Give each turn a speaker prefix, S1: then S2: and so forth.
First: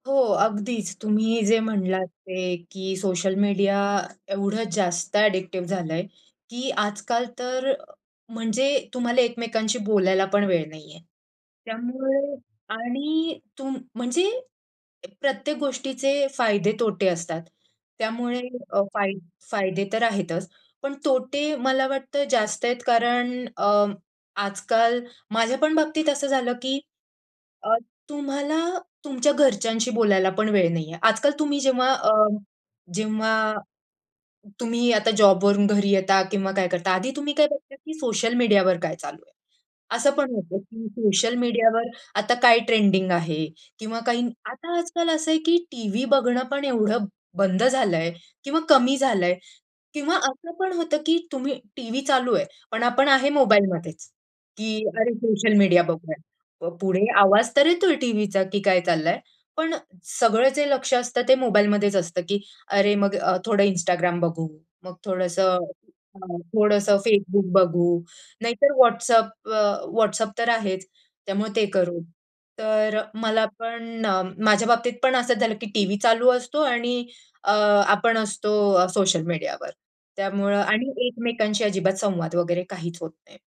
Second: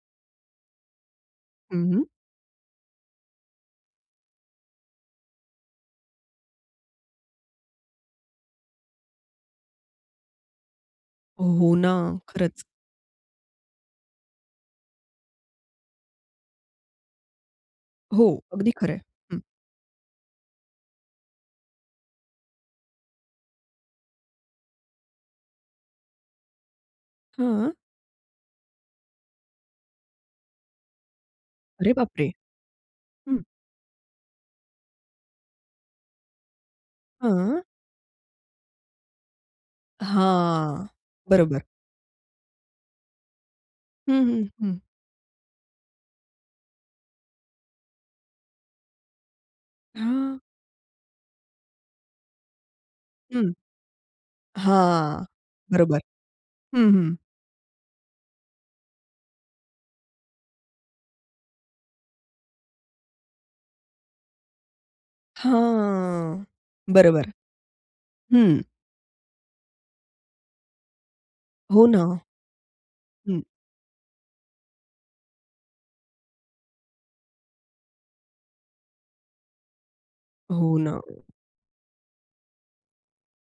S1: हो. अगदीच. तुम्ही जे
S2: हं, हं.
S1: म्हणलात ते, की सोशल मीडिया एवढं जास्त अडिक्टिव झालंय, की आज-काल तर म्हणजे तुम्हाला एकमेकांशी बोलायला पण वेळ नाही आहे.
S2: हो ना.
S1: त्यामुळे
S2: खरंच.
S1: आणि तुम म्हणजे प्रत्येक गोष्टीचे फायदे-तोटे असतात.
S2: हो.
S1: त्यामुळे
S2: अगदी
S1: अ,
S2: खरंय.
S1: फाय
S2: हं.
S1: फायदे तर आहेतच पण तोटे मला वाटतं जास्त आहेत. कारण अ, आज-काल माझ्या पण बाबतीत असं झालं, की
S2: हां.
S1: अ, तुम्हाला तुमच्या घरच्यांशी बोलायला पण वेळ नाहीये. आज-काल तुम्ही जेव्हा
S2: अरे
S1: अ,
S2: बापरे! हं.
S1: जेव्हा, तुम्ही आता जॉबवरून घरी येता किंवा काय करता आधी तुम्ही काय
S2: हां.
S1: बघता, की सोशल मीडियावर काय चालू आहे? असं पण होतं, की
S2: हां.
S1: सोशल
S2: बरोबर.
S1: मीडियावर आता काय ट्रेंडिंग आहे? किंवा
S2: हं,
S1: काही
S2: हं,
S1: आता
S2: हं.
S1: आज-काल असं आहे, की टीव्ही बघणं पण एवढं बंद झालंय किंवा कमी झालंय किंवा
S2: हां.
S1: असं पण होतं, की तुम्ही टीव्ही चालू आहे, पण आपण आहे
S2: हं.
S1: मोबाईलमध्येच, की "अरे
S2: हां.
S1: सोशल मीडिया
S2: बरोबर.
S1: बघूया."
S2: हं,
S1: पुढे
S2: हं.
S1: आवाज तर येतोय टीव्हीचा, की काय चाललंय. पण सगळं जे लक्ष असतं ते मोबाईलमध्येच असतं, की अरे, मग अ, थोडं Instagram बघू, मग थोडंसं हां.
S2: हां.
S1: थोडंसं
S2: बरोबर.
S1: Facebook बघू,
S2: हं.
S1: नाहीतर WhatsApp अ, WhatsApp तर आहेच. त्यामुळे ते
S2: हो
S1: करू.
S2: ना.
S1: तर
S2: हं.
S1: मला पण माझ्या बाबतीत पण असंच झालं, की टीव्ही चालू असतो आणि अ, आपण असतो अ, सोशल मीडियावर. त्यामुळं
S2: हो
S1: आणि
S2: ना.
S1: एकमेकांशी अजिबात संवाद वगैरे काहीच होत नाही.